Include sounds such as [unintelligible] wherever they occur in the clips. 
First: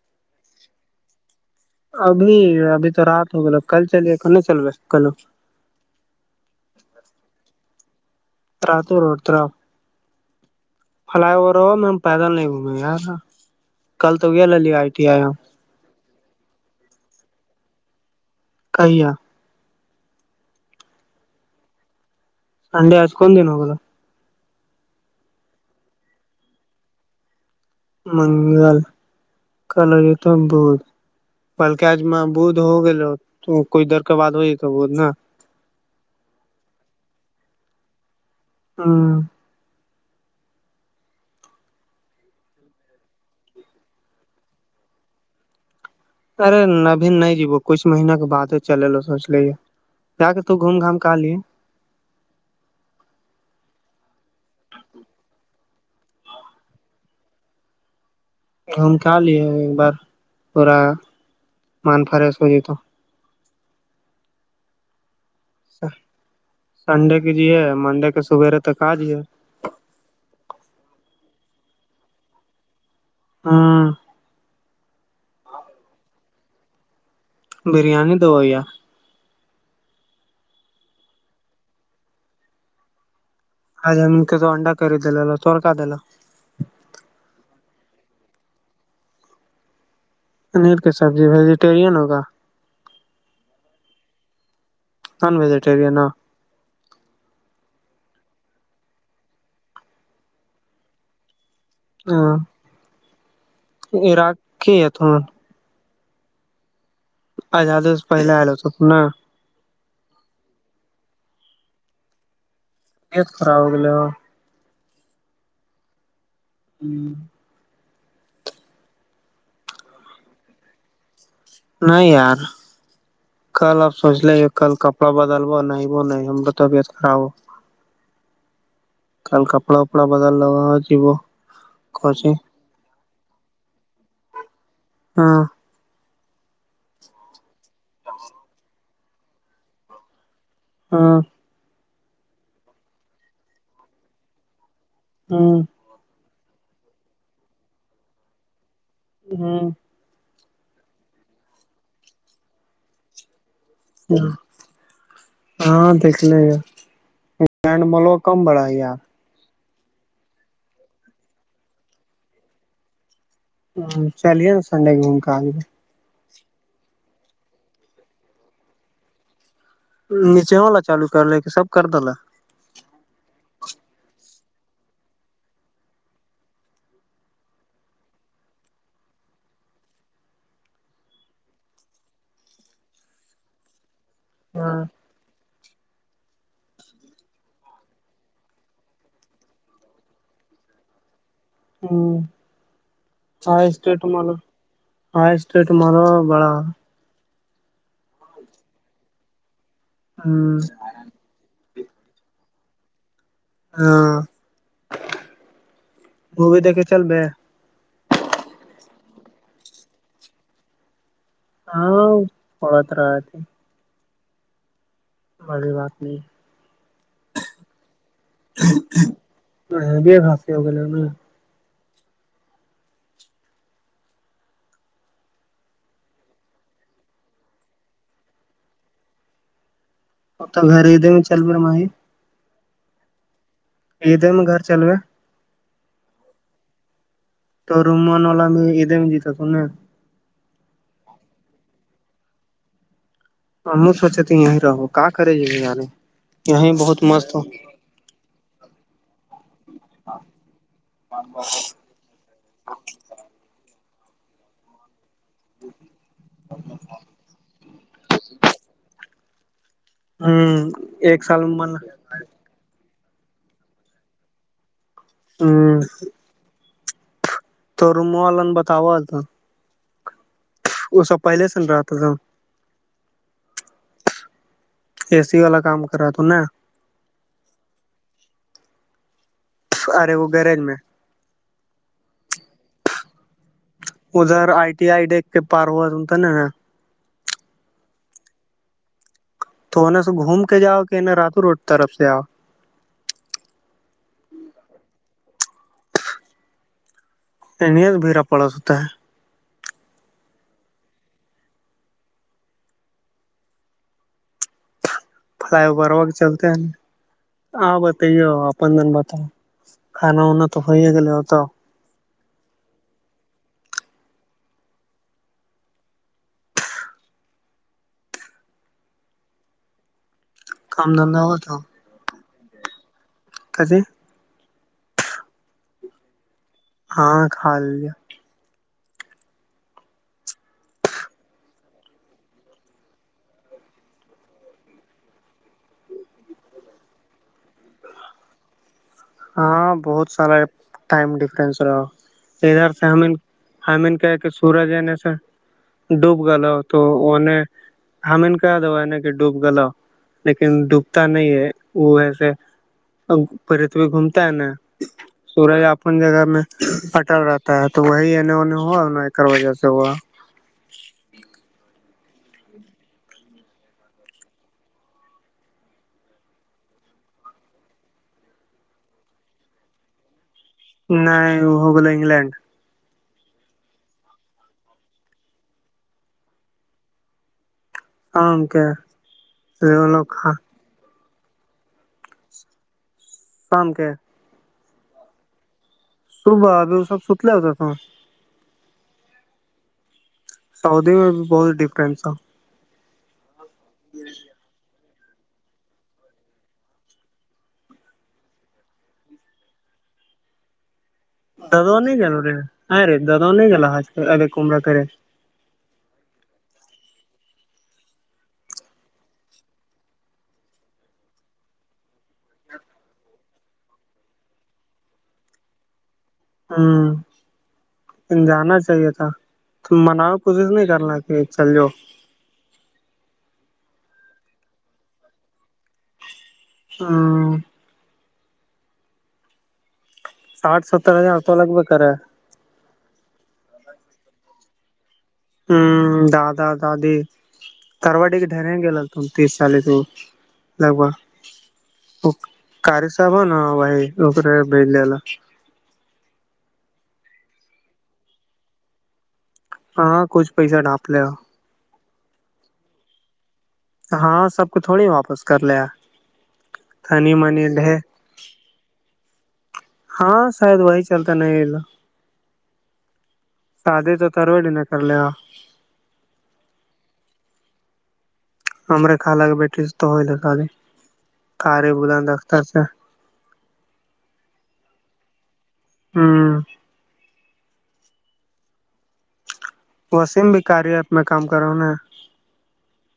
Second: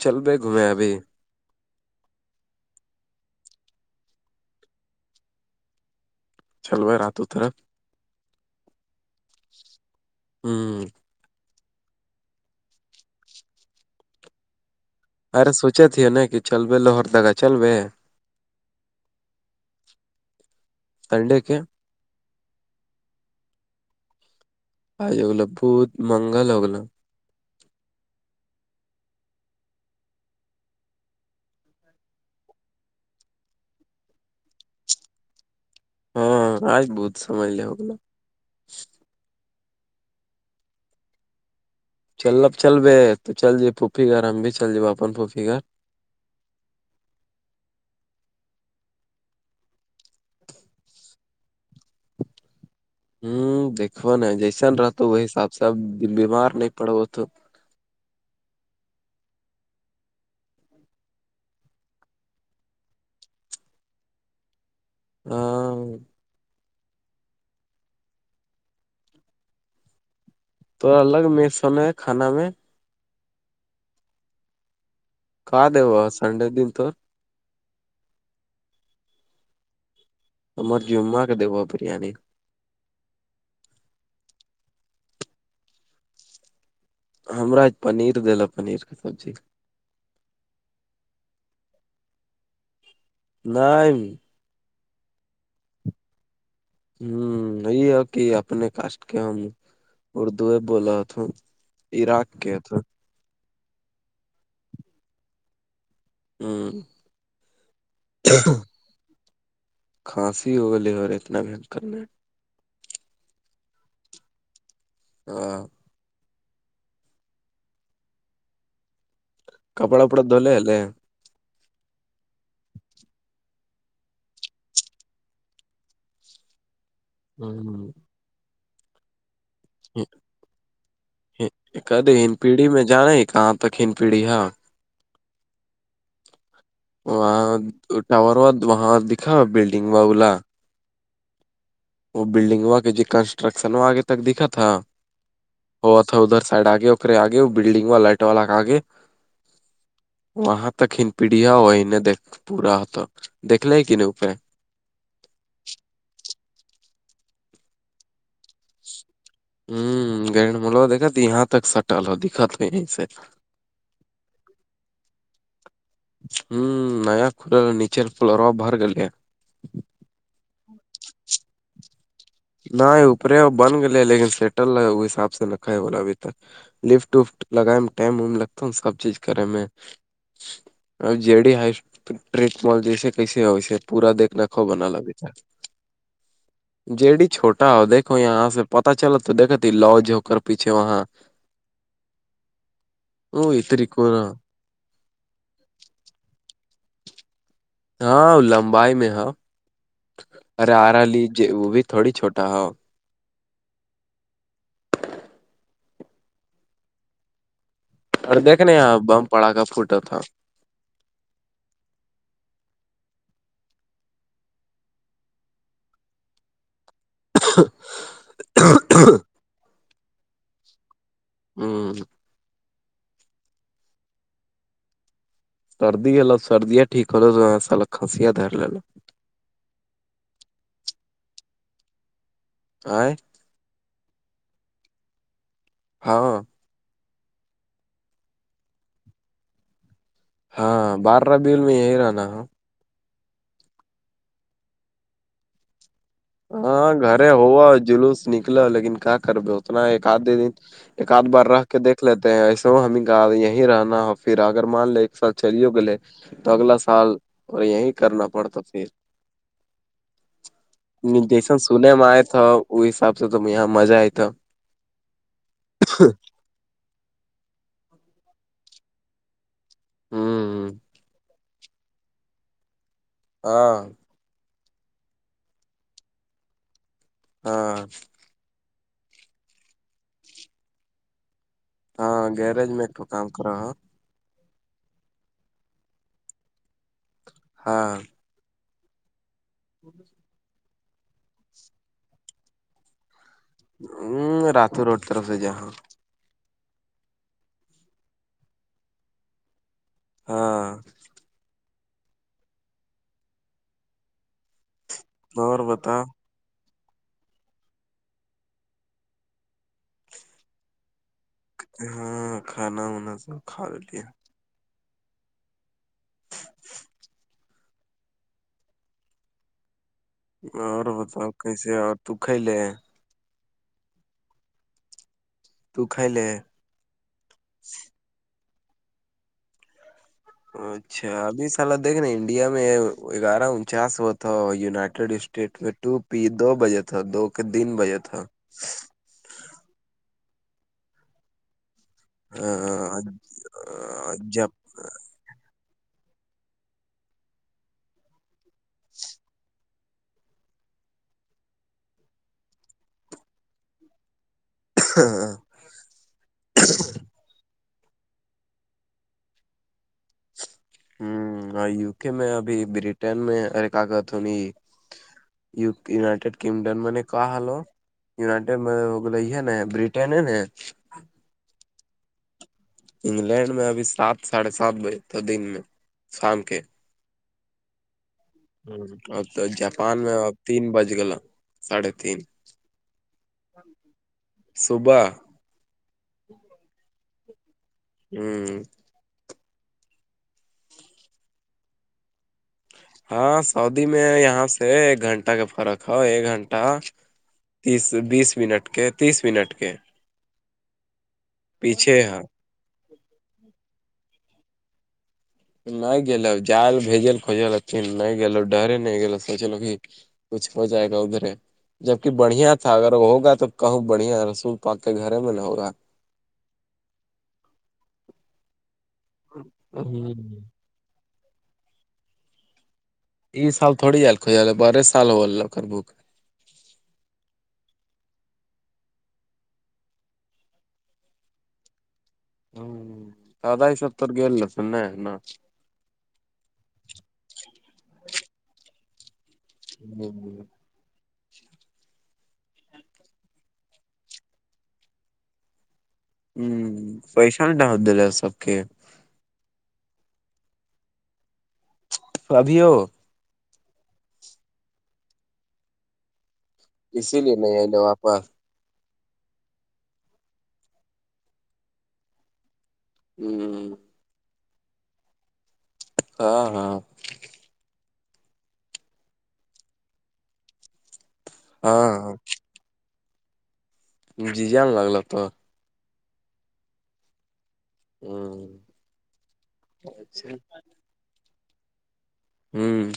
چل رہ گھومیں ابھی ابھی ابھی تو رات ہوگل کل چلیے کل نہ چل رہا کلو چلوا ہے راتوں طرف را تو روڈ تو رہا ہوں فلائی اوور ہوا میں پیدل نہیں گھومے یارا کل تو گیا آئی ٹی آئی ہم ارے سوچےتیے نا کہ چل لوہر تکا چلوے کئییا تڈ کیا ہڈ ہچکن دن ہوگا آج ہوگو بت منگل ہوگلو [inaudible] [inaudible] ہاں آج بہت سمجھ لے ہوگا ہاں [inaudible] [inaudible] [inaudible] [inaudible] گوم لیا ایک بار پورا من فریش ہو جائے تو ہاں سنڈے کی جی ہے منڈے کے سویرے تک آجے تو الگ مسن ہے کھانا میں ہاں کہ د ہوا سنڈے دن تو بریانی دو بھیا تور جما کے دب برییانی ہاں جے ہم تو انڈا کر د چور کا دا ہمار پنیر لیلو پنیر کے سبزی پنیر کی سبزی ویجیٹیرین ہوگا نہیں نان ویجٹیرین ہوں یہ ہے کہ اپنے کاسٹ کے ہم اردوئے بولا تو ہاں عراکق تو [inaudible] ہوں آ ج آ دس پہل آل ہو تو پنا کھانسی ہوگ لے اور اتنا بھی کرنا ہے تت خراب ہوگے ہو ہاں [inaudible] کپڑا فپڑا دول ہے نہیں یار کل آپ سوچ لے کل کپڑا بدلو نہیں بو نہیں ہم طبیعت خراب ہو کل کپڑا وپڑا بدل لو جیبو کد ہن کوچی پیڑھی میں جانا کہاں تک ہن پیڑھی ہاں ہاں وہاں ٹاور ہوا وہاں دکھا بلڈنگ با بولا ہاں وہ بلڈنگا کہ جی کنسٹرکشن وہ آگے تک دکھا تھا ہاں ہو اتا ادھر سائڈ آگےےگے بلڈنگ وا لائٹ والا کے آگے ہاں وہاں ت کھن پیڑیا وہ نے دیکھ پورا ہو تو دیکھ لے کی نہیں اوپر ہاں دیکھ لے گ لینڈ مال وہ کم بڑا ہے یار ہوں گر مولو دیکا ت یہاں تک سٹل ہو دت ہو یہیں سے ہ چلیے نا سنڈے کوومک ہوں نیا کھل نیچے فول ہو رہوا باہر گلے ہے نیچے ہو لا چالو کر لے کہ سب کر د ل ن اوپرے وہ بن گے لیکن سیٹل رہ وہ حساب سے نہکھاائے بولا ابھی تک لفٹ وفٹ لگائے میں ٹائم وم لگتا ہوں سب چیز کرے میں اب جی ڈی ہ ٹٹ مال جیسے کیسے ہویس پورا دیکھ نکھو ہاں بنا ل بھا جی چھوٹا ہو دھو یہاں سے پتا چل تو دتی لوج ہو کر پیچھے وہاں ہوں چس تمال ہاں اسٹٹ مارو بڑا ہاں لمبائی میں ہے ہوں ارے آرا لی وہ بھی تھوڑی چھوٹا ہے ہاں وہ بھی دیکے چل رہ اور دیکھنے یہاں بم پڑا کا فوٹو تھا ہاں پڑت رہا ت اوری باقی تھااںاں بھی خاصسی ہوگلے ن ہوں سردی ہے لو سردیا ٹھیک ہوو تو سالا کانسییا در ل لو ا تو گھر ہی دھر میں چل پ رہا مائی آ یہ دم گھر چلوے ہاں تو رومن والا میں یہ د میں جتا تھاوں نا ہاں بارہبل میں یہی رہنا ہے ہم سوچے یہیں رہو کہ کرے جی اراری ہاں گھر ہوا جلوس نکلو لیکن کیا کرو اتنا ایک آدے دن ایکد بار رہ کے دھ لیتے ہیں ایسے ہمیں کہا یہیں رہنا ہو پھر اگر مان لے ایک سال چلی ہو گلے تو اگلا سال اور یہیں کرنا پڑتا پھر ہوں جیسن سنے میں آئے تھا ا حساب سے تو یہاں مزہ آئے تھا ہو تو روموں والا نے بتاؤا آ تھا ہوں وہ سب پہلے سن رہا تھا ہاں اے سی والا کام کر رہا نا ہاں ارے وہ گرج میں ہاں گارج میں ایک کام کرا ہ ادھر آئی ٹی آئی ڈ پارو ا ان تو ن نا ہاں تو انہیں سے گھوم کے جاؤ کہ انہیں راتو روڈ طرف سے آؤ ہاں راتو روڈ طرف سے جا ہاں انیت بھیڑا پڑ س ہوتا ہے ہاں اور فلائی اوور بتا وق چلتے ہیں ہاں بتائیے اپنن بتاؤ کھانا وناا تو ہو گل ہوتا ہاں کھانا وانا سب کھا لیتی ہیں اور بتاؤ کیسے اور تو کے لے تسے تو ک لے ہاں کھا ل لیا اچھا ابھی سال دیکھنے انڈیا میں گیارہ انچاس وہ تھا یونائٹیڈ اسٹیٹ میں ٹو پی دو بجے تھا دو کے تین بجے تھا ہاں بہت سارا ٹائم ڈفرنس رہا ادھر سے ہم حین کہ کہ جب سورج ہے سے ڈوب تو ان نے ہم نے کہ دوا ہے نا کہ ڈوب گ ل لیکن ڈوبتا نہیں ہے وہ ایسے ا پھرت بھی گھومتا ہے نا سورج آپ [unintelligible] اپ جگہ میں پٹل رہتا ہے تو وہی انے انے ہوا وجہ سے ہوا ہوں یوک میں ابھی برٹین میں ارے کاقت ہونی [unintelligible] یونائیٹیڈ کگڈم م کہ ہالو [unintelligible] یونائٹیڈ م ہو ہے نا برٹن ہے نا نہیںائ وہ ہوگول انگلینڈ انگلینڈ میں ابھی سات ساڑھے سات بجے تو دن میں شام کے ہاں ہ اب تو جاپان میں تین بج گلا ساھے تین صبح تور با د سب ست ل ہوتا تو [unintelligible] ہوں سعودی میں بھی بہت ڈفرینس تھا ہاں سعدی میں یہاں سے ایک گھنٹہ کا فرق ہے ایک گھنٹہ تیس بیس منٹ کے تیس منٹ کے دادا نہیں پیچھے گل ہے رے ہ رے دادا نہیں گ آج کل ا کومرہ کرے [unintelligible] نہیں گو جل بھیجل کوجل این نہیں گو ڈرے نہیں گو سوچلو کہ [unintelligible] کچھ ہو جائے گا ادھرے جبک بڑھیا تھا اگر ہوگا تو کہوں بڑھیا رسول پا کے گھر میں نہ ہوگا [unintelligible] ہوں لن جانا چاہیے تھا تو مناؤ ک ہوں نہیں [unintelligible] کرنا کہ چلؤ یہ سال تھوڑی جل خو والا بارہ سال ہوول لو کربوک [unintelligible] ہاں آٹھ ستر ہزار س لگ با رہا ہ سدہ ہی ستتر گی س نہیں نا [unintelligible] ہ دادا دادی توڈ کے ڈر گل تو تیس سالے تو لگ با وہ کار صابا نا بائی ار بج للا [unintelligible] ہوں پیسہ نہیں ڈہر د رہ سب کے [unintelligible] ہاں کچھ پیسہ ڈانپ لے ابھیو [unintelligible] ہاں سب کو تھوڑی واپس کر لیا تنی اسی لیے منی نہیں لے آئیے واپس ہاں شاید وہی چلتا نہیں الا ہوں سادے تو توڑ ن کر ل [unintelligible] ہاں ہاں امرے کھا لا کے بیٹھی سے تو ہو لگتا کارے ہاں ہاں بدند اختر سے [unintelligible] ج جاا لگلا تو [unintelligible] ہاں ہوں وسیم بھی کاری ہے میں کام کراوںا ہوں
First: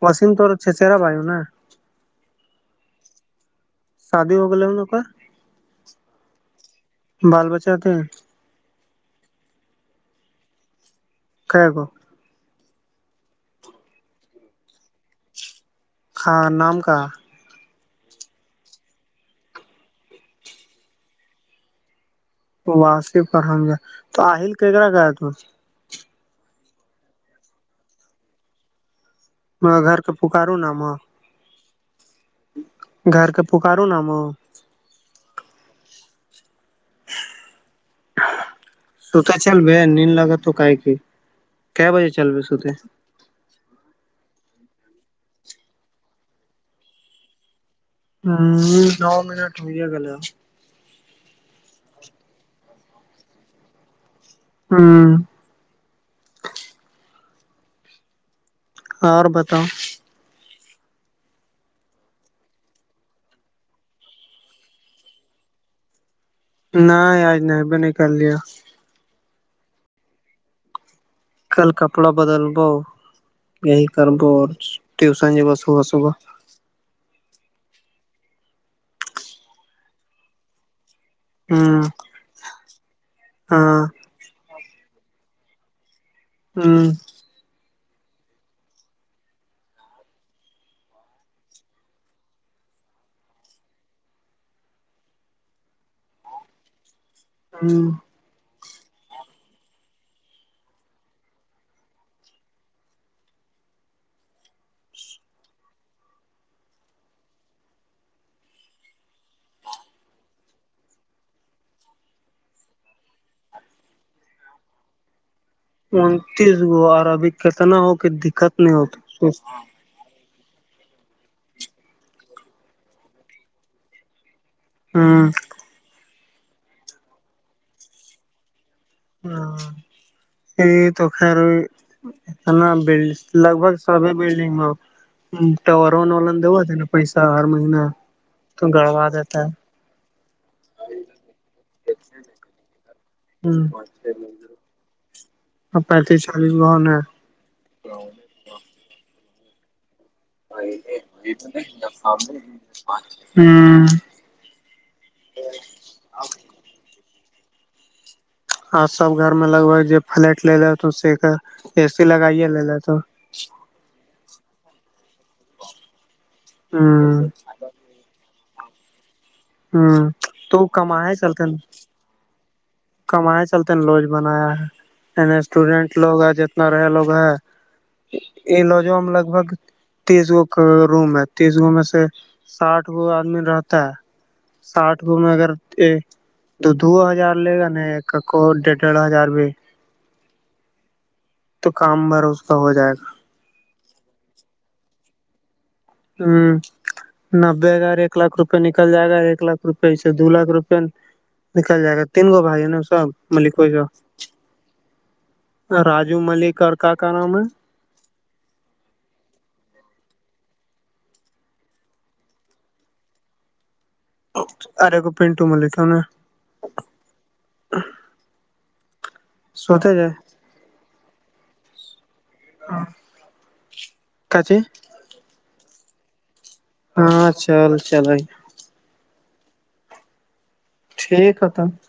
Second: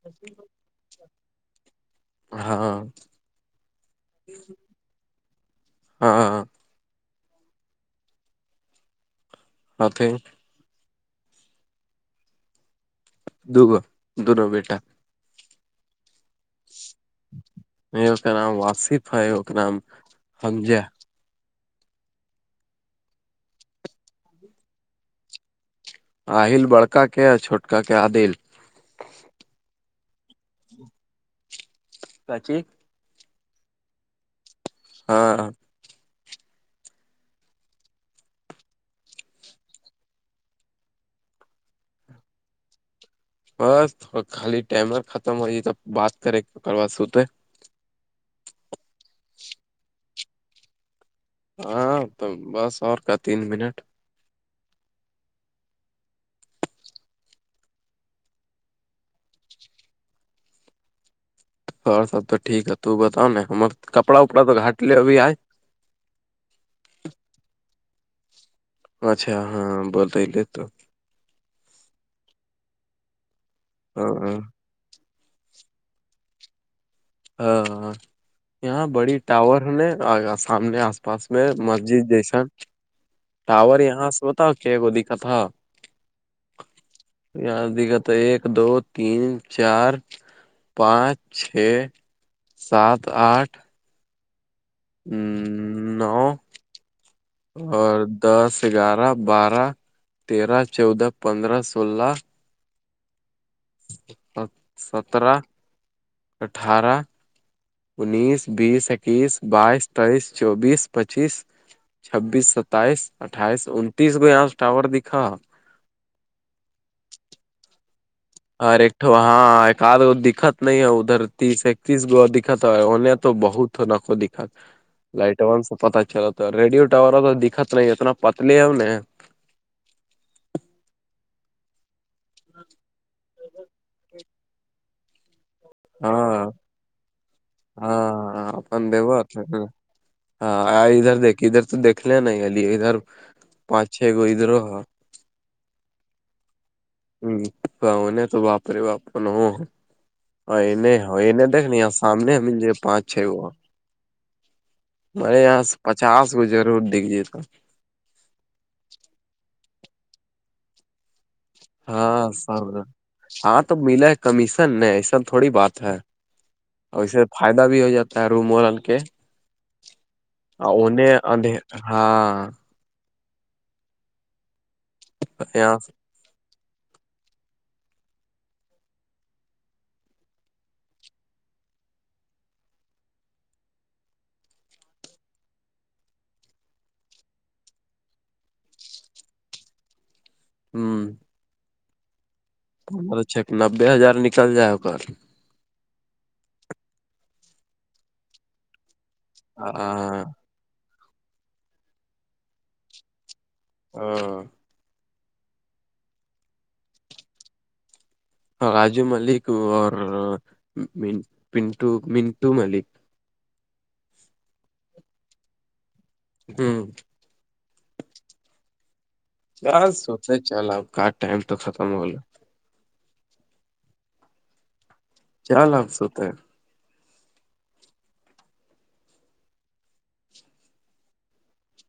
پشم توور چھچرا بو نا [unintelligible] ہاں شادی ہوگ انوں کا ہاں بال بچہ تھے ماتھی [unintelligible] خ گو [unintelligible] دوگو دونوں بیٹا خان نام کا کا نام واصف ہے و کا نام ہمز واسیف ارحمدہ تو آل ک کررا گ تو آہل بڑکا کے اور چھوٹکا کے عادل گھر کے پکاروں نااما کاچی گھر کا پکاروں نام ہاں ستا چلب نیند لگا تو کا کہ کیا بجے چلو ستے [unintelligible] بس تھ خالی ٹمر ختم ہو ج تو بات کریں کر سوتے [unintelligible] ہوں نو منٹ ہوئییا گل ہاں تو بس اور کا تین منٹ ہاں اور بتاؤ اور سب تو ٹیک ہے ت تو بتاؤ نا ہم کپڑا وپڑا تو گاٹ لے ابھی آئے نہ آج نہیںب نہیںک لیا اچھا ہاں بولت لے تو کل کپڑا بدلبو یہی کربو ہاں ٹیوشن جب صبح صبح ا یہاں بڑی ٹاور ہے نے سامنے آس پا پاس میں ہوں مسجد جیسن ٹاور ہاں یہاں سے بتا کیا کو دقت تھا ہوں اں دکھتا ایک دو تین چار پانچ چھ سات آٹھ ہ نو ہوں اور دس گیارہ بارہ تیرہ چودہ پندرہ سولہ سترہ اٹھارہ انیس بیس اکیس بائیس تیئیس چوبیس پچیس چھبیس ستائیس اٹھائیس انتیس کو یہاں ٹاور دکھا انتیس گو عربک کتنا ہوک اورر ایکٹو ہاں کار دکھت نہیں ہے ادھر تیس اکتیس گ دکھت ہویں تو بہت ہونا ہوں لائٹ ون سے پت چلتا ریڈیو ٹاور تو دکھت نہیں اتنا پتلیے ہے ہم ہ یہ خاار لگ بھگ سبھی بلڈنگ میں تونن ہاں دا نا پیسہ ہر مہین ہاں تو اپن گڑوا دیو دیتا ہے ہاں ادھر دیکھ ادھر تو دیکھ لے ن ا ادھر ہوں پانچ چھ گو ادھرو ہاں پینتیس چالیس گن ہے ہاں بؤ نے تو باپری باپر ن ہو اورہ انیں دیکھنی سامنے ملے پانچ چھ وہ ہوں ہمارے یہاں پچاس گو ضرور دھجیے تو اور سب گھر میں لگ بگ جو فلٹ لےے ہو س کا اے سی ہاں لگاائیے سب لےا ہاں تو ملاے کمیشن نہیں ایسا تھوڑی بات ہے ہاں اسے فائدہ بھی ہو جاتا ہے روم ون کے ہوں تو انے کمائے اند ہاں کمیں چلتے نا لوج بنایا ہے عنی یہاں اسٹوڈینٹ لوگ ہے جتنا رہے لوگ ہے لوجو ہم لگ بھگ تیس گو کا روم ہے تیس گو میں سے ساٹھ گو آدمی رہتا ہے ساٹ گو میں اگر تو دو ہزار لے گا نا ایک کو ڈڑھ ڈڑھ ہزار بھی ہوں تو کام بروس پر اچھ نبے ہزار نکل جائے گ [unintelligible] ہ نبے ہزار ایک لاکھ روپئے نکل جائے ایک لاکھ روپےسے ہاں دو لاکھ روپ نکل جائے گا تین آیے ہے نا صاحب ملک و شا راجو ملک اور کیا کیا نام ہے [inaudible] راجو ملک اور منٹو منٹو ملک ارے کو پینٹو میں لکھ نے جی [inaudible] ار جائے سوتے چل آپ کا ٹائم تو ختم ہو گو کاچ [inaudible] چلپس ہوتا ہیں ہاں چل چلئی شھ کتم [inaudible]